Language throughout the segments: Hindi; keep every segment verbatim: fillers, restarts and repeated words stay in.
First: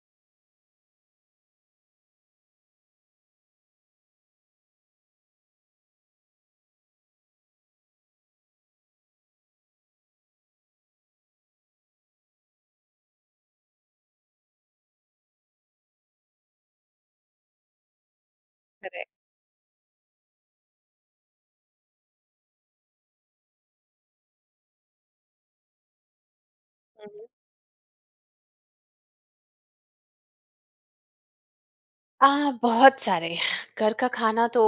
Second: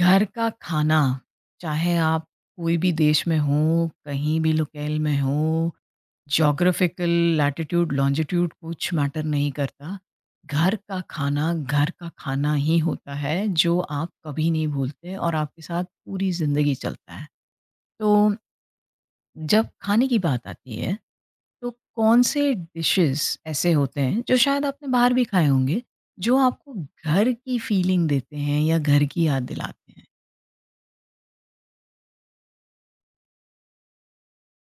घर का खाना चाहे आप कोई भी देश में हो कहीं भी लोकेल में हो जोग्राफिकल लैटिट्यूड लॉन्जिट्यूड कुछ मैटर नहीं करता। घर का खाना घर का खाना ही होता है जो आप कभी नहीं भूलते और आपके साथ पूरी ज़िंदगी चलता है। तो करेक्ट। जब खाने की बात आती है तो कौन से डिशेस ऐसे होते हैं जो शायद आपने बाहर भी खाए होंगे जो आपको हम्म। घर की फीलिंग देते हैं या घर की याद दिलाते हैं? आ, बहुत सारे। घर का खाना तो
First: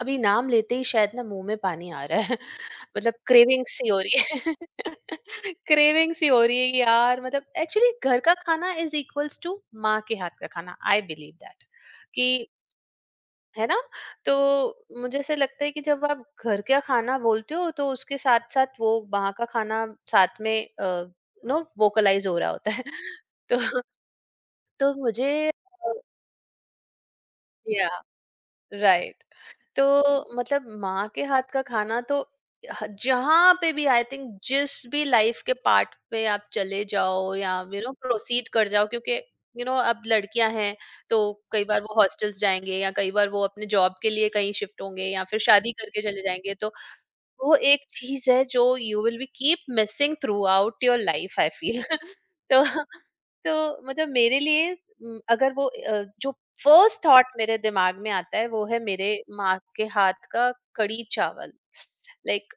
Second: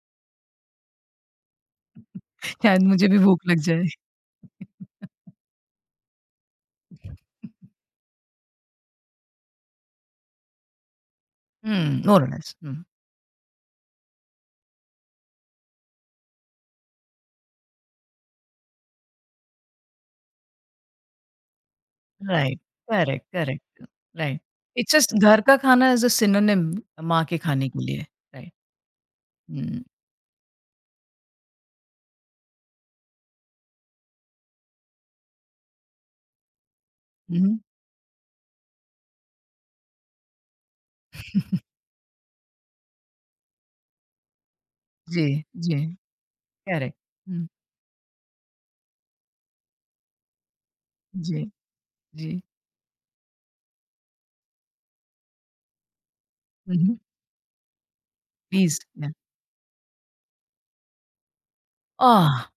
अभी नाम लेते ही शायद ना मुंह में पानी आ रहा है। शायद मुझे मतलब भी भूख लग क्रेविंग जाए। सी हो रही है। क्रेविंग सी हो रही है यार, मतलब एक्चुअली घर का खाना इज इक्वल्स टू माँ के हाथ का खाना। आई बिलीव दैट हुँ, मोर और कि, लेस। हुँ, है ना। तो मुझे ऐसे लगता है कि जब आप घर का खाना बोलते हो तो उसके साथ साथ वो वहाँ का खाना साथ में नो वोकलाइज हो रहा राइट, होता है। करेक्ट, तो करेक्ट, राइट। तो इट्स जस्ट मुझे, घर का खाना इज़ अ सिनोनिम माँ के खाने के या, लिए, राइट। राइट। हुँ, तो मतलब माँ के हाथ का खाना तो ह- जहाँ पे भी आई थिंक जिस भी लाइफ के पार्ट पे आप चले जाओ या हुँ, यू नो प्रोसीड कर जाओ, क्योंकि यू नो अब लड़कियां हैं तो कई बार वो हॉस्टल्स जाएंगे या कई बार वो अपने जॉब के लिए कहीं शिफ्ट होंगे या जी, फिर शादी जी, करके चले जाएंगे। तो करेक्ट, हुँ, वो एक चीज़ है जो you will be keep missing throughout your life जी, आई फील। जी, तो तो मतलब मेरे लिए म, अगर वो अ, जो हुँ, हुँ, फर्स्ट थॉट मेरे दिमाग में आता है वो प्लीज़, है या मेरे माँ के हाथ का कड़ी चावल। आह! लाइक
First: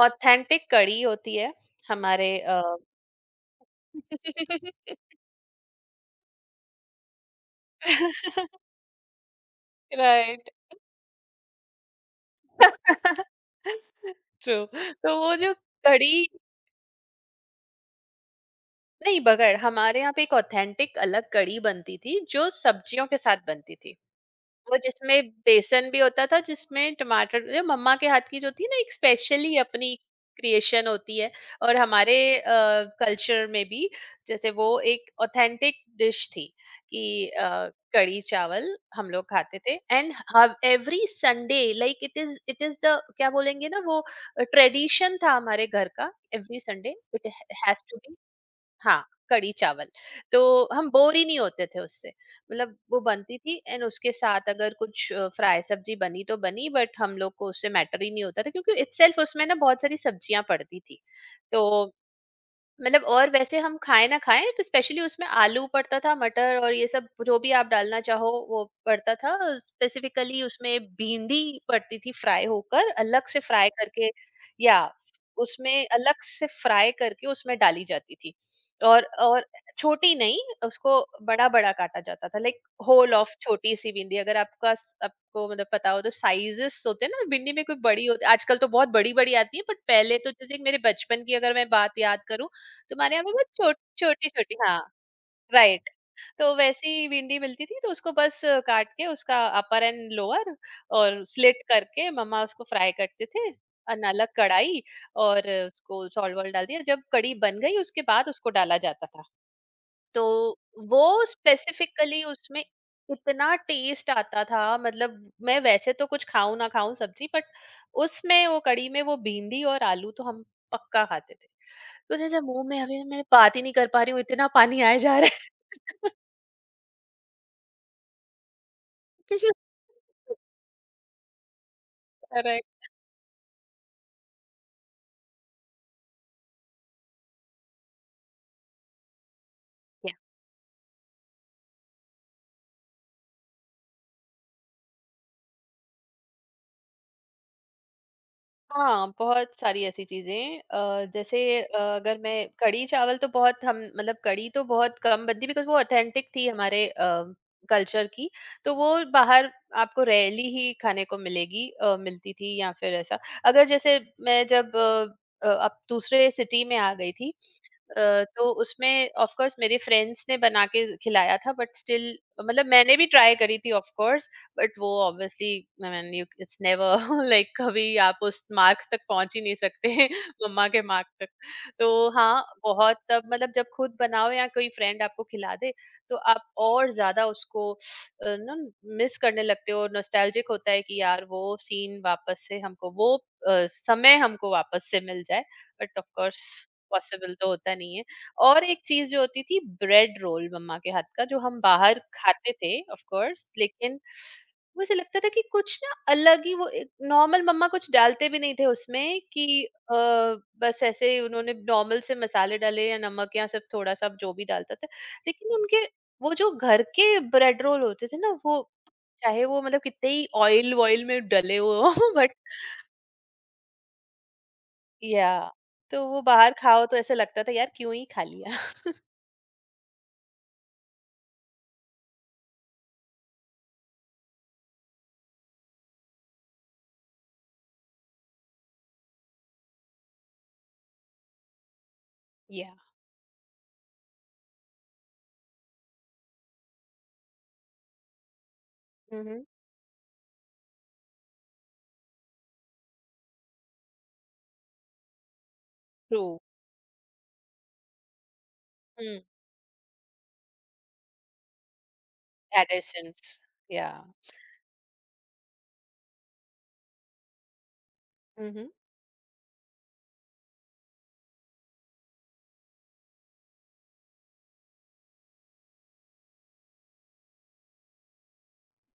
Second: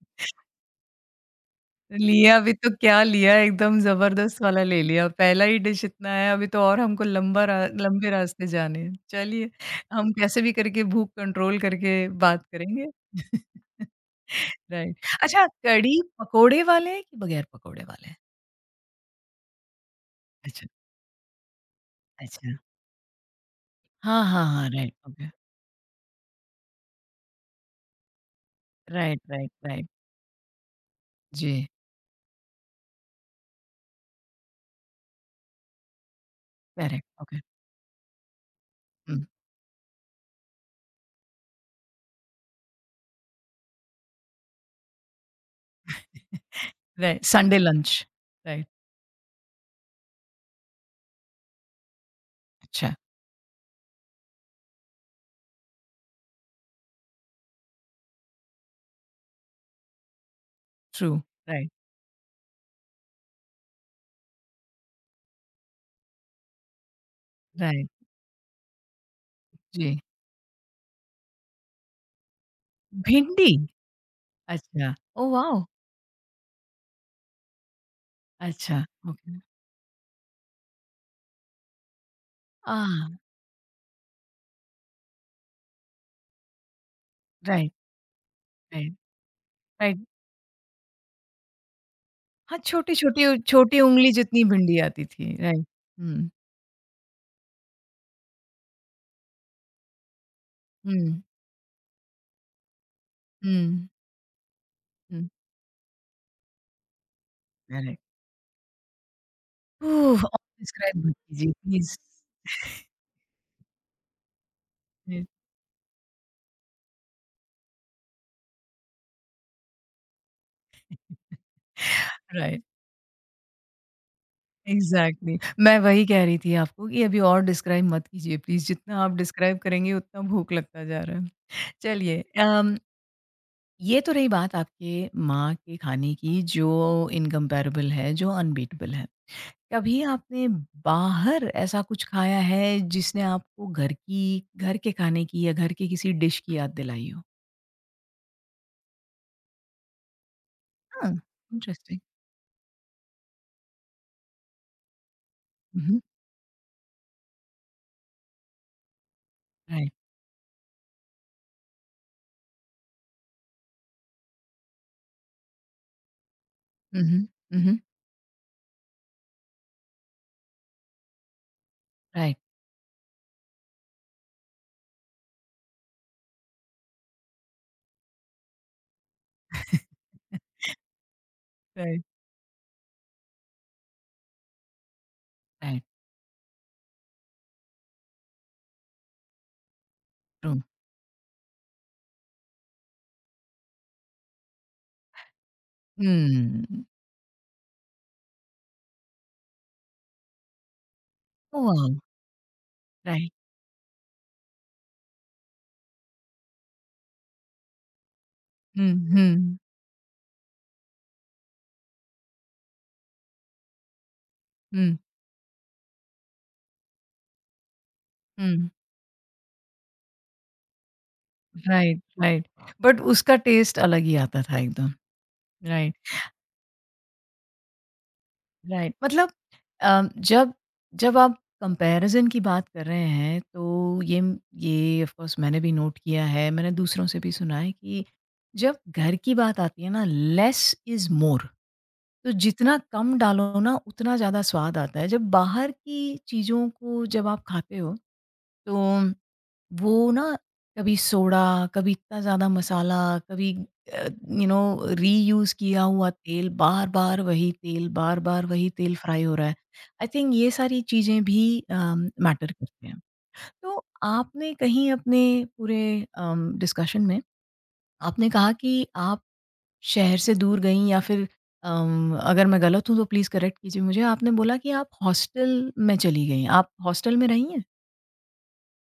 ऑथेंटिक कड़ी होती है हमारे, लिया भी तो क्या लिया, एकदम ज़बरदस्त वाला ले लिया। पहला ही डिश इतना है, अभी तो और हमको लंबा रा लंबे रास्ते जाने हैं। चलिए, हम कैसे राइट। भी करके भूख कंट्रोल करके बात करेंगे। ट्रू। राइट। तो वो अच्छा, जो कढ़ी कड़ी, पकोड़े वाले हैं कि बगैर पकोड़े वाले हैं? नहीं बगैर, हमारे यहाँ पे एक अच्छा, ऑथेंटिक अलग कड़ी बनती थी जो अच्छा। सब्जियों के साथ बनती थी। हाँ, हाँ, हाँ, वो राइट, जिसमें ओके। बेसन भी होता था, जिसमें टमाटर, जो मम्मा के हाथ की जो थी ना, एक राइट, राइट, स्पेशली राइट। अपनी क्रिएशन होती है। जी, और हमारे कल्चर में भी जैसे वो एक ऑथेंटिक डिश थी करेक्ट, कि ओके। अ, कड़ी चावल हम हुँ। लोग खाते थे and every Sunday, like it is, it is the क्या बोलेंगे ना वो, ट्रेडिशन था हमारे घर का। Every Sunday right, it Sunday has lunch, to be, right. हाँ, कढ़ी चावल। तो हम बोर ही नहीं होते थे उससे। मतलब अच्छा, वो बनती थी एंड उसके साथ अगर कुछ अ, फ्राई सब्जी बनी तो बनी, बट हम लोग को उससे मैटर ही नहीं होता था, क्योंकि इटसेल्फ उसमें ना बहुत सारी सब्जियाँ पड़ती थी। ट्रू, तो राइट, मतलब और वैसे हम खाएँ ना खाएँ, तो स्पेशली उसमें आलू पड़ता था, मटर और ये सब जो भी आप राइट, डालना चाहो वो पड़ता था। जी। स्पेसिफिकली उसमें भिंडी पड़ती थी फ्राई होकर, अलग से भिंडी? फ्राई करके, या अच्छा. Oh wow! उसमें अलग से फ्राई करके उसमें डाली जाती थी। अच्छा, और ओके. और छोटी नहीं, उसको बड़ा-बड़ा काटा जाता था, लाइक आह! होल ऑफ छोटी-सी भिंडी। अगर आपका स आपको मतलब पता हो तो साइज़ेज़ होते हैं ना भिंडी में, राइट, कोई बड़ी होती, आजकल तो बहुत राइट, बड़ी-बड़ी आती है, बट राइट। पहले तो जैसे मेरे बचपन की अगर मैं बात याद करूँ, हाँ, तुम्हारे छोटी-छोटी यहाँ पे उ बहुत छोट छोटी उँगली छोटी जितनी छोटी, भिंडी हाँ, आती थी, राइट। राइट। हुँ, तो वैसी भिंडी मिलती थी तो उसको बस अ, काट के उसका अपर एंड लोअर हुँ, और स्लिट करके मम्मा उसको फ्राई करते थे, हुँ, अन- अलग कढ़ाई हुँ, और उसको सॉल्ट वॉल्ट डाल दिया। जब कढ़ी बन गई करेक्ट। उसके बाद उसको डाला जाता था। ओह! तो और डिस्क्राइब मत वो कीजिए प्लीज़। स्पेसिफिकली उसमें इतना टेस्ट आता था, मतलब जी। मैं वैसे तो कुछ खाऊं ना खाऊं सब्जी, बट उसमें वो कढ़ी में वो भिंडी और आलू तो हम पक्का खाते थे। तो जैसे राइट, मुँह में अभी मैं बात ही नहीं कर पा रही हूँ, इतना पानी आए जा रहा एग्ज़ैक्टली। है। मैं वही कह रही थी आपको कि अभी और डिस्क्राइब मत कीजिए प्लीज़, जितना आप क्योंकि डिस्क्राइब करेंगी उतना भूख लगता जा रहा है। चलिए अम, करेक्ट। ये तो रही बात आपके माँ के खाने की जो इनकम्पैरेबल है, जो अनबीटेबल है। कभी क्या? आपने बाहर ऐसा कुछ खाया है जिसने आपको घर की घर के खाने की या घर के किसी डिश की याद दिलाई हो? हाँ, बहुत सारी ऐसी चीज़ें, अ, Oh, जैसे, अ, interesting. अगर मैं कढ़ी चावल तो बहुत हम, मतलब कढ़ी तो बहुत कम बनती, बिकॉज़ वो Mhm. ऑथेंटिक थी हमारे अ, कल्चर की, तो वो बाहर राइट, आपको रेयरली ही खाने को मिलेगी, अ, मिलती थी, या फिर ऐसा। अगर जैसे मैं जब अ, अ, अब दूसरे सिटी में आ गई Mhm. थी, Mhm. अ, तो उसमें ऑफ कोर्स मेरे फ्रेंड्स ने बना के खिलाया था, बट स्टिल राइट, मतलब मैंने भी ट्राई करी थी ऑफ कोर्स, बट वो obviously, I mean you, it's never like, कभी आप उस मार्क तक पहुंच ही नहीं सकते। मम्मा के मार्क तक। तो Right. हाँ, बहुत तब मतलब, जब खुद बनाओ या कोई फ्रेंड आपको खिला दे राइट, तो आप और ज्यादा उसको अ, ना मिस करने लगते हो। Nostalgic true. होता है कि यार वो सीन वापस से हमको वो अ, समय हमको वापस से मिल जाए, but of course Mm. Possible तो होता नहीं है। और एक चीज़ जो होती थी, ब्रेड रोल मम्मा के हाथ का, जो हम Oh, बाहर wow. खाते थे ऑफ राइट। कोर्स, लेकिन मुझे लगता था कि कुछ ना अलग ही वो, एक नॉर्मल, मम्मा कुछ डालते भी नहीं थे उसमें कि Mhm. अ, बस ऐसे ही उन्होंने नॉर्मल से मसाले डाले या नमक या सब थोड़ा-सा जो भी डालता था। Mhm. लेकिन उनके वो जो घर के ब्रेड रोल होते थे ना, वो हुँ। चाहे वो मतलब कितने ही ऑयल वॉयल में डले हुए Right, हों, बट, right. बट उसका टेस्ट अलग ही आता था एकदम, या, राइट। तो वो बाहर खाओ तो ऐसा लगता था यार क्यों ही खा लिया। राइट मतलब अम, जब जब आप कंपैरिजन की बात कर रहे हैं तो ये ये ऑफ कोर्स मैंने भी नोट किया है, मैंने दूसरों से भी सुना है कि जब घर की बात आती है ना लेस इज मोर। तो Yeah. जितना कम डालो ना उतना ज़्यादा स्वाद आता है। जब बाहर की चीज़ों को जब आप खाते हो तो Mhm. वो ना कभी सोडा, कभी इतना ज़्यादा मसाला, कभी अ, यू नो रीयूज़ किया हुआ True. तेल, बार-बार वही तेल, बार-बार वही तेल हुँ। फ्राई हो रहा है। आई थिंक ये सारी चीज़ें भी अम, मैटर दैट इज़ करती हैं। सिंस, तो या, आपने कहीं अपने पूरे अम, डिस्कशन में आपने हुँ, कहा हुँ। कि आप शहर से दूर गईं या फिर अम, अगर मैं गलत हूँ तो प्लीज़ करेक्ट कीजिए मुझे। आपने बोला कि आप हॉस्टल में चली गईं। आप हॉस्टल में रही हैं?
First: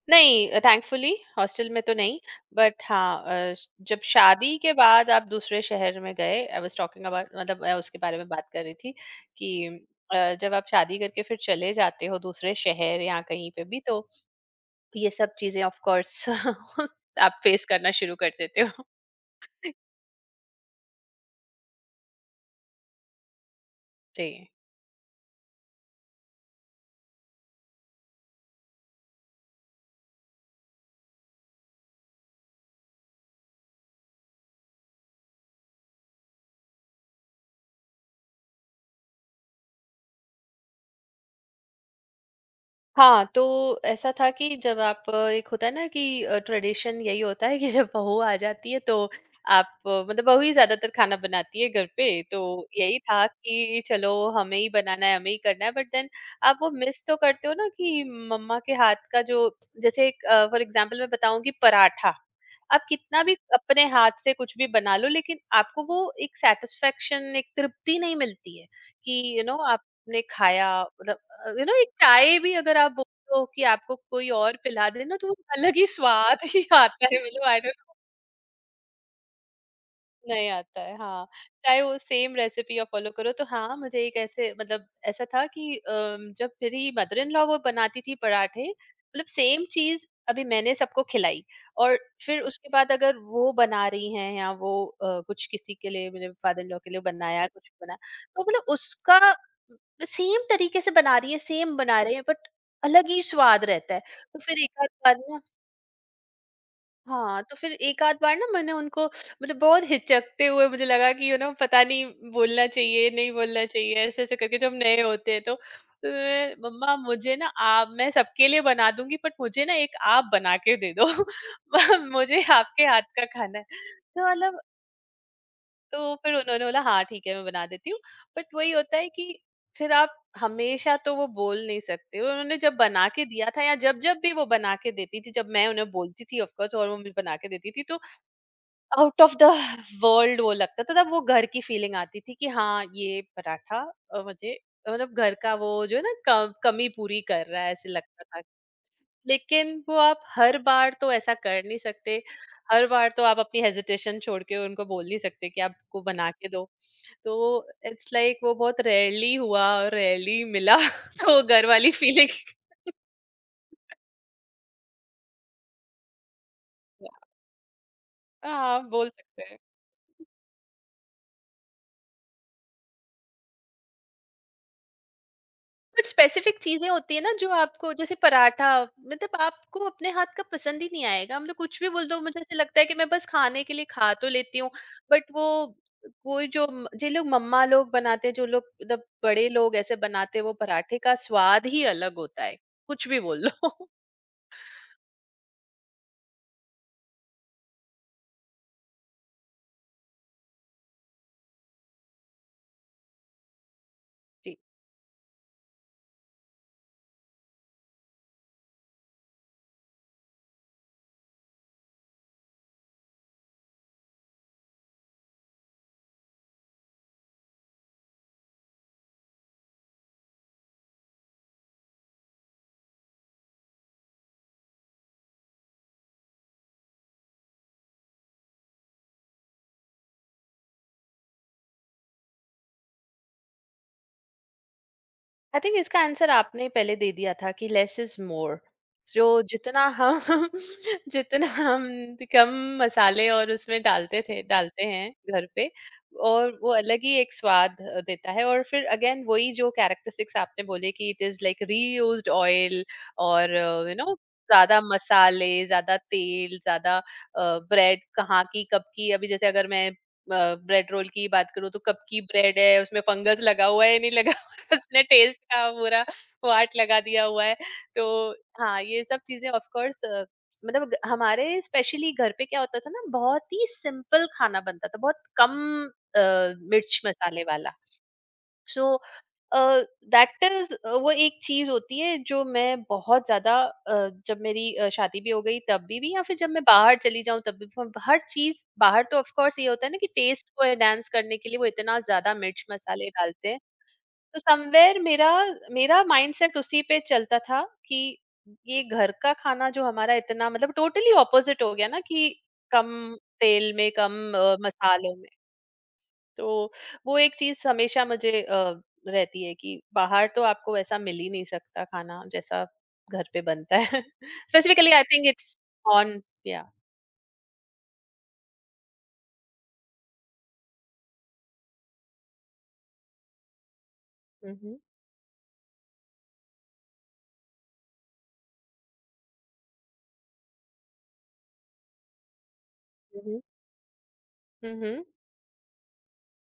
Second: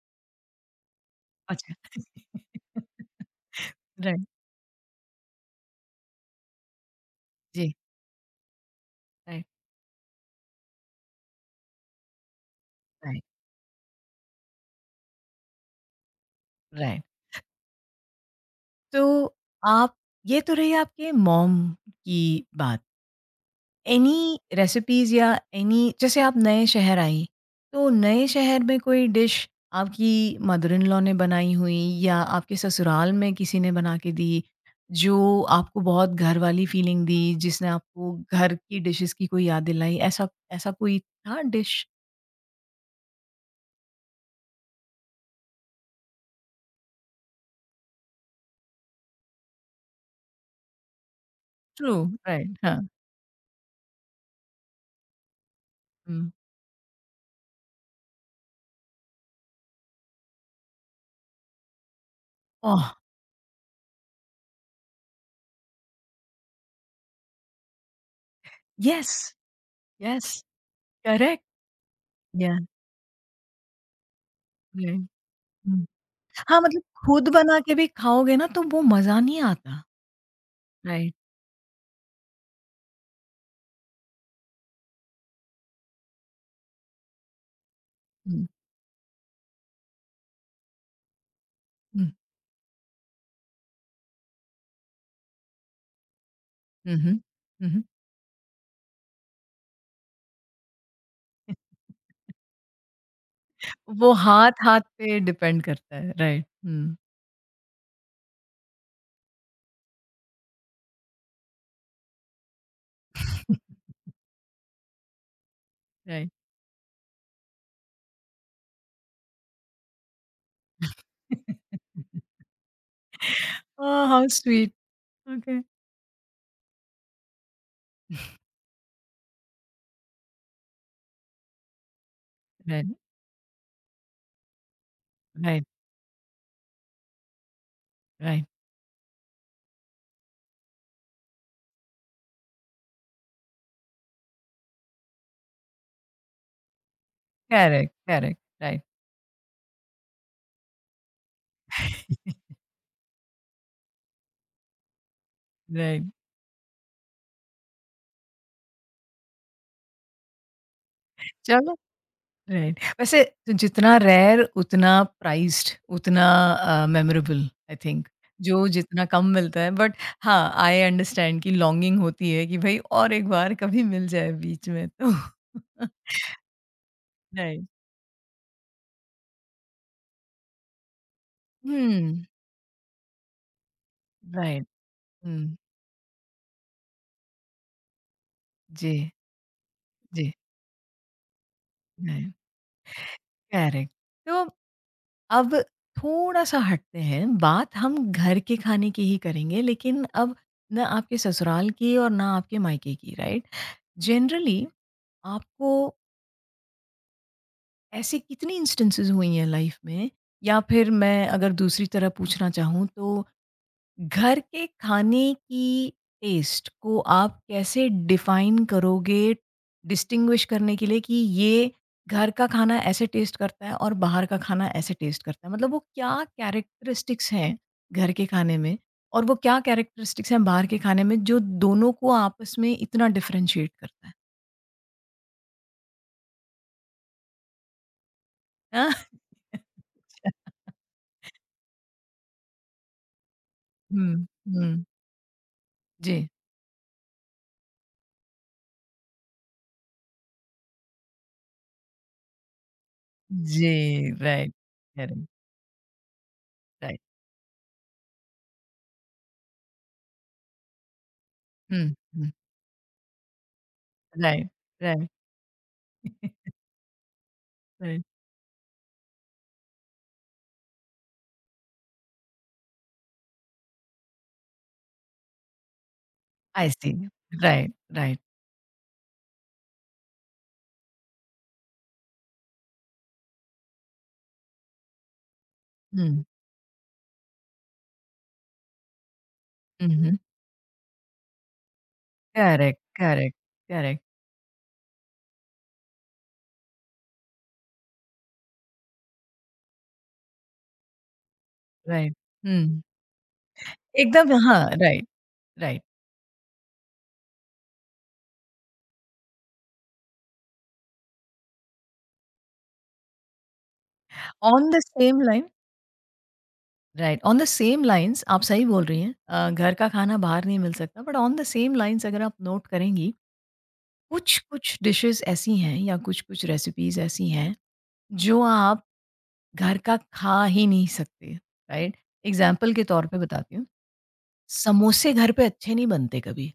नहीं, थैंकफुली हॉस्टल अच्छा। में तो नहीं, बट हाँ, अ, श- जब राइट, शादी के बाद आप दूसरे शहर में गए, आई वाज़ टॉकिंग अबाउट, मतलब जी। मैं उसके बारे में बात कर रही थी राइट, कि अ, जब आप शादी करके फिर चले जाते हो दूसरे शहर या राइट, कहीं पे भी, तो ये सब चीज़ें ऑफ कोर्स राइट। आप फेस करना शुरू कर देते हो। तो आप ये तो रही आपके मॉम की बात। जी। एनी रेसिपीज या एनी, जैसे आप नए शहर आई तो नए शहर में कोई डिश आपकी मदर इन लॉ ने बनाई हुई या आपके ससुराल में किसी ने बना के दी जो आपको बहुत घर वाली फीलिंग दी, जिसने आपको घर की डिशेस की कोई याद दिलाई, ऐसा ऐसा कोई था डिश? हाँ, तो ऐसा था कि जब आप अ, एक होता है ना कि अ, ट्रेडिशन यही होता है कि जब बहू आ जाती है तो आप अ, मतलब बहू ही ज़्यादातर खाना बनाती है घर ट्रू, पे, तो राइट, हाँ, यही था कि चलो हमें ही बनाना है, हमें ही करना है, बट देन आप वो मिस तो करते हो ना कि मम्मा के हाथ का जो, जैसे एक अ, फॉर एग्ज़ाम्पल मैं बताऊँ कि पराठा, ओह, आप कितना भी अपने हाथ से कुछ भी बना लो लेकिन आपको वो एक सैटिस्फैक्शन, एक तृप्ति नहीं मिलती है यस, कि यू you नो know, आपने यस, खाया करेक्ट, मतलब, यू नो एक चाय भी या अगर आप बोलो कि आपको कोई और पिला राइट। दे ना, तो वो अलग ही स्वाद हाँ, ही मतलब आता है, खुद मतलब बना आई के डोंट, भी खाओगे ना, तो वो मज़ा नहीं आता। नहीं आता है, राइट। हाँ। चाहे वो सेम रेसिपी आप फ़ॉलो करो, तो हाँ, मुझे एक ऐसे मतलब ऐसा था कि अ, जब मेरी मदर इन लॉ वो बनाती थी हुँ। पराठे, मतलब सेम चीज़ अभी मैंने सबको खिलाई, और हुँ। फिर उसके बाद अगर वो बना रही हैं या वो अ, कुछ किसी के लिए, मेरे फादर इन लॉ के हुँ, लिए हुँ। बनाया, हुँ, कुछ हुँ। बनाया, तो मतलब उसका सेम तरीके से बना रही है, सेम बना रहे हैं, बट अलग ही स्वाद रहता है। वो तो फिर एक हाथ-हाथ आध बार पे ना, डिपेंड करता है। राइट। हुँ, हाँ, तो फिर एक आध बार ना मैंने उनको, मतलब बहुत हिचकते हुए मुझे लगा कि यू नो पता नहीं बोलना चाहिए, नहीं बोलना चाहिए, ऐसे-ऐसे करके जब नए होते हैं, तो तो राइट। मैं, "मम्मा मुझे ना आप, मैं सबके लिए बना दूँगी बट मुझे ना एक आप बना के दे दो। म मुझे आपके हाथ का खाना है।" ओह, हाउ तो मतलब स्वीट! ओके। तो फिर उन्होंने बोला हाँ ठीक है मैं बना देती हूँ। बट वही होता है कि फिर आप हमेशा तो वो बोल नहीं सकते हो। उन्होंने जब राइट, बना के दिया था या जब-जब भी वो बना के देती थी, जब राइट, मैं उन्हें बोलती थी ऑफ कोर्स और वो मुझे बना के देती थी, तो right. Out of the world वो लगता था। तब वो घर की फीलिंग आती थी कि हाँ ये पराठा अ, मुझे अ, मतलब घर का वो जो है ना कम, कमी पूरी कर रहा है ऐसे करेक्ट, लगता करेक्ट। था। राइट, लेकिन वो आप हर बार तो ऐसा कर नहीं सकते, हर बार तो आप अपनी हेजिटेशन छोड़ के उनको बोल नहीं सकते कि आपको राइट। बना के दो। तो इट्स लाइक like, वो बहुत रेयरली हुआ, रेयरली मिला। तो घर चलो वाली फीलिंग। राइट। वैसे तो जितना रेयर उतना प्राइस्ड, उतना अ, मेमोरेबल आई थिंक। जो हाँ, जितना बोल कम सकते हैं। मिलता है बट हाँ, आई अंडरस्टैंड कि लॉन्गिंग होती है कि भई और एक बार कभी मिल जाए बीच में तो। कुछ स्पेसिफिक चीजें होती है ना, जो राइट। आपको जैसे पराठा, मतलब आपको अपने हाथ का पसंद ही नहीं आएगा, हम लोग कुछ भी बोल दो, हुँ, मुझे ऐसे लगता है कि मैं बस खाने के लिए खा तो लेती राइट। हूँ, बट वो हुँ। कोई जो म- जो लोग मम्मा लोग बनाते हैं, जो लोग जी, मतलब बड़े लोग ऐसे जी। बनाते हैं, वो पराठे का स्वाद ही अलग राइट, होता है, कुछ भी बोल लो। करेक्ट। तो अब थोड़ा-सा हटते हैं, बात हम घर के खाने की ही करेंगे लेकिन अब ना आपके ससुराल की और ना आपके मायके की, राइट? जनरली जी। आपको ऐसे कितनी इंस्टेंसेस हुई हैं लाइफ में, या फिर मैं अगर दूसरी तरह पूछना चाहूँ तो घर के खाने की टेस्ट को आप कैसे डिफाइन करोगे डिस्टिंग्विश करने के लिए कि ये घर का खाना ऐसे टेस्ट करता है और बाहर का खाना ऐसे टेस्ट करता है? मतलब वो क्या कैरेक्टरिस्टिक्स हैं घर के खाने में और वो क्या कैरेक्टरिस्टिक्स हैं बाहर के खाने में जो दोनों को आपस में इतना डिफरेंशिएट करता है? आई थिंक इसका आंसर आपने पहले दे दिया था कि लेस इज मोर। हाँ? जो जितना हम जितना हम कम मसाले और उसमें डालते हम्म, थे हम्म, डालते हैं घर पे, जी, और वो अलग ही एक स्वाद अ, देता है। और फिर अगेन वही जो कैरेक्टरिस्टिक्स आपने बोले कि it is like reused oil, और जी, यू नो राइट, ज्यादा करेक्ट, मसाले, ज्यादा तेल, राइट, ज्यादा ब्रेड, कहाँ की कब की, अभी जैसे अगर मैं ब्रेड रोल की बात करूँ तो हुँ, कब की हुँ, ब्रेड है, उसमें फंगस लगा हुआ है नहीं लगा, राइट, उसने राइट, टेस्ट का पूरा वाट लगा दिया हुआ है। राइट, तो हाँ, ये सब चीजें ऑफ कोर्स, मतलब ग- हमारे स्पेशली घर पे क्या होता था ना, बहुत ही सिंपल खाना बनता था, बहुत कम अ, आई सी, मिर्च मसाले वाला। Right, right, so that is, वो एक चीज होती है जो मैं बहुत ज्यादा अ, जब मेरी अ, शादी भी हो गई तब भी भी या हुँ, फिर जब मैं बाहर चली जाऊं तब भी, मैं हर चीज बाहर तो ऑफ कोर्स ये होता हुँ, है ना कि हुँ, टेस्ट को एनहांस करने के लिए वो इतना ज्यादा मिर्च करेक्ट, मसाले करेक्ट, डालते हैं। करेक्ट, तो समवेयर मेरा मेरा माइंडसेट उसी पे चलता था कि ये घर का खाना जो हमारा इतना मतलब टोटली ऑपोजिट हो गया ना राइट, कि हुँ, कम तेल में, कम एकदम अ, हाँ, राइट, मसालों में। राइट, तो वो एक चीज हमेशा मुझे अ, रहती है कि बाहर तो आपको वैसा मिल ही नहीं सकता खाना जैसा घर पे बनता है। On the specifically I same think line, it's on, yeah, right, on the same lines आप सही बोल रही हैं। अ, घर का खाना बाहर नहीं मिल सकता, but on the same lines अगर आप नोट करेंगी, कुछ-कुछ हम्म, डिशेज़ ऐसी हैं या कुछ-कुछ रेसिपीज़ ऐसी हैं, जो आप घर का खा ही नहीं सकते, राइट? एग्ज़ाम्पल के तौर पे हम्म, बताती हूँ, हम्म, समोसे घर पे अच्छे नहीं बनते कभी।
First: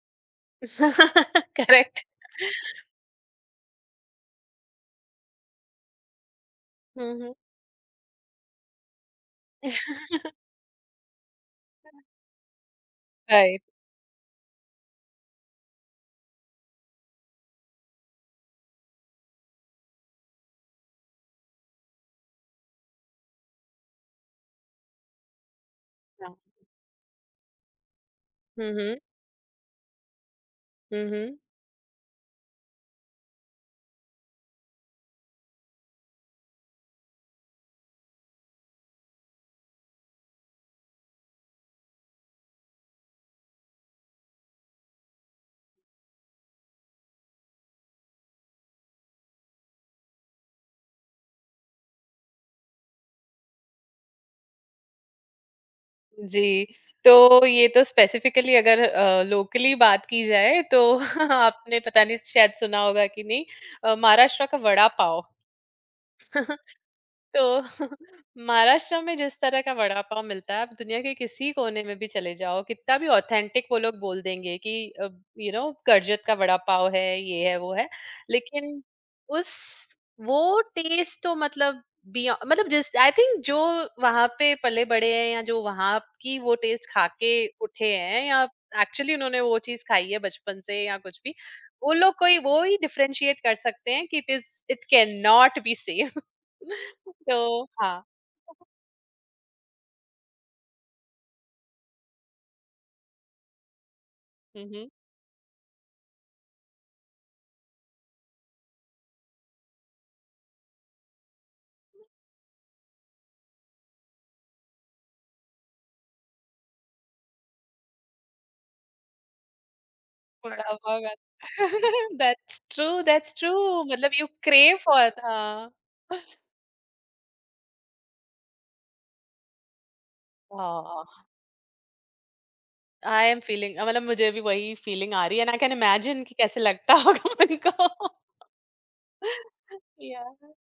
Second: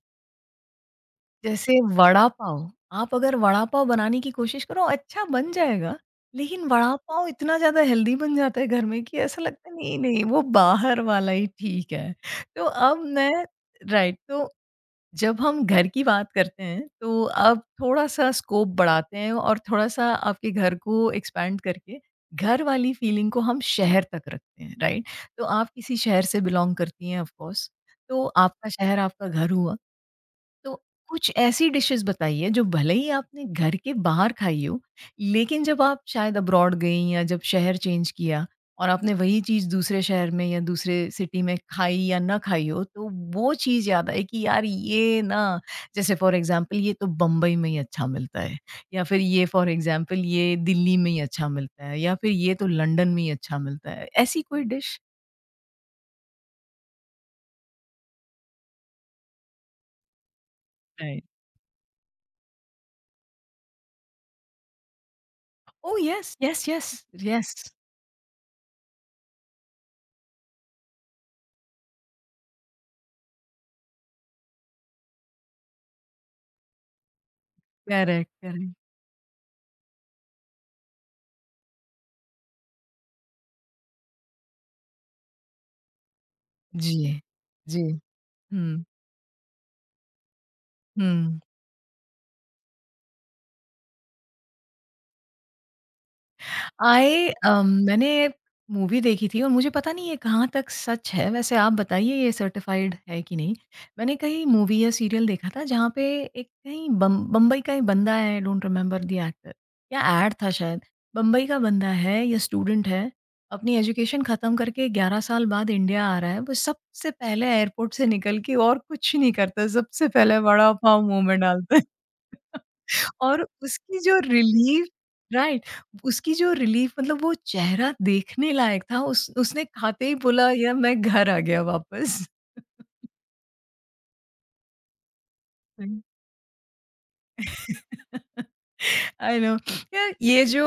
जैसे करेक्ट, वड़ा पाव, आप अगर वड़ा पाव बनाने की कोशिश करो अच्छा बन जाएगा, लेकिन वड़ा पाव हम्म। इतना ज़्यादा हेल्दी बन जाता है घर में कि ऐसा लगता है नहीं, नहीं वो बाहर वाला ही ठीक है। तो अब मैं राइट, राइट तो जब हम घर की बात करते हैं तो आप थोड़ा-सा स्कोप बढ़ाते हैं और थोड़ा-सा आपके घर को एक्सपैंड करके घर वाली फीलिंग को हम शहर तक रखते हैं, राइट? तो आप किसी शहर से बिलॉन्ग करती हैं ऑफ कोर्स, तो आपका हम्म, शहर आपका घर हुआ। तो हम्म। कुछ ऐसी डिशेस बताइए जो भले ही आपने घर के बाहर खाई हो, लेकिन जब आप शायद अब्रॉड गईं या जब शहर चेंज किया और आपने वही चीज़ दूसरे शहर में या दूसरे सिटी में खाई या ना खाई हो, तो वो चीज़ याद आई कि यार ये ना, जैसे फॉर एग्ज़ाम्पल ये तो बम्बई में ही अच्छा मिलता है, या फिर ये फॉर एग्ज़ाम्पल ये दिल्ली में ही अच्छा मिलता है, या फिर ये तो लंदन में ही अच्छा मिलता है। ऐसी कोई डिश? जी, तो ये तो स्पेसिफिकली अगर अ, लोकली बात की जाए तो, राइट। आपने पता नहीं शायद सुना होगा कि नहीं, अ, महाराष्ट्र का vada pav. Oh! Yes, yes, yes, yes. तो महाराष्ट्र में जिस तरह का वड़ा पाव मिलता है, आप दुनिया के किसी कोने में भी चले जाओ, कितना भी ऑथेंटिक वो लोग बोल देंगे कि यू नो कर्जत का वड़ा पाव है, ये है, वो है, करेक्ट, करेक्ट। लेकिन उस, वो टेस्ट तो मतलब बियॉ, मतलब जिस आई थिंक जो वहां पे पले बड़े हैं या जो वहां की वो टेस्ट खा जी, के जी। उठे हैं, या हुँ, एक्चुअली उन्होंने वो चीज खाई है बचपन से या कुछ भी, हुँ। वो लोग कोई वो ही डिफरेंशिएट कर सकते हैं कि it is, it can not be same. I तो अम, हाँ। मैंने मूवी देखी थी और मुझे पता नहीं ये कहाँ तक सच है, वैसे आप बताइए ये सर्टिफ़ाइड है कि नहीं? मैंने कहीं हुँ, मूवी हुँ, या सीरियल देखा था जहाँ पे एक कहीं बम बम्बई का ही बंदा है, I don't remember the actor, या एड था शायद। बम्बई का बंदा है या स्टूडेंट है, अपनी एजुकेशन ख़त्म करके ग्यारह साल बाद इंडिया आ रहा है, वो सबसे पहले एयरपोर्ट से निकल के और कुछ नहीं करता, सबसे पहले वड़ा वड़ा-पाव पाव मुँह खाते। में डालता है। दैट्स ट्रू, दैट्स और ट्रू। उसकी मतलब जो you crave relief, for, right, हाँ। उसकी जो रिलीफ मतलब वो चेहरा देखने लायक था। उस उसने खाते ही बोला यार मैं आह, घर आ गया वापस। आई एम फीलिंग, मतलब मुझे भी वही फीलिंग आ रही है एंड आई कैन इमेजिन कि कैसे लगता होगा उनको। I know. यार ये याह। जो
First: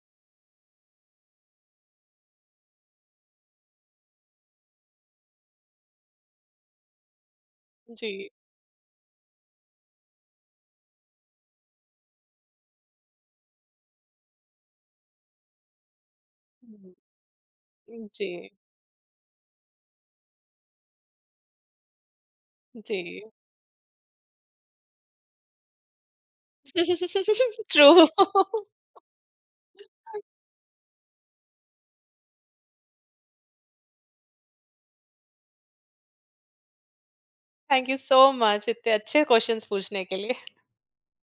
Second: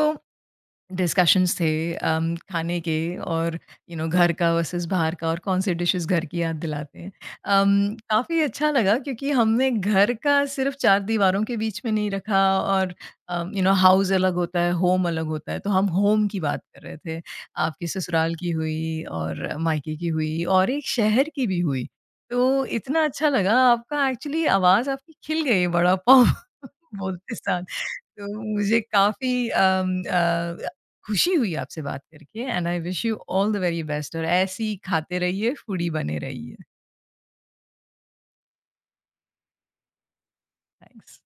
डिस्कशंस थे अम, खाने के और यू नो घर का वर्सेस बाहर का और कौन से डिशेस घर की याद दिलाते हैं। अम, जी। काफ़ी अच्छा लगा क्योंकि हमने घर का सिर्फ चार दीवारों के बीच में नहीं रखा, और अम, यू नो हाउस अलग होता है, होम अलग होता है। तो हम होम की बात कर हुँ, रहे थे, आपकी ससुराल जी, की हुई और मायके की हुई और एक शहर की भी हुई। तो इतना जी। अच्छा लगा आपका, एक्चुअली आवाज़ आपकी खिल गई वड़ा पाव बोलते साथ। ट्रू। तो मुझे काफ़ी अम, अ खुशी हुई आपसे बात करके, and I wish you all the very best, और ऐसे ही खाते रहिए, फूडी बने रहिए। थैंक यू सो मच इतने अच्छे क्वेश्चन्स पूछने के लिए। थैंक्स।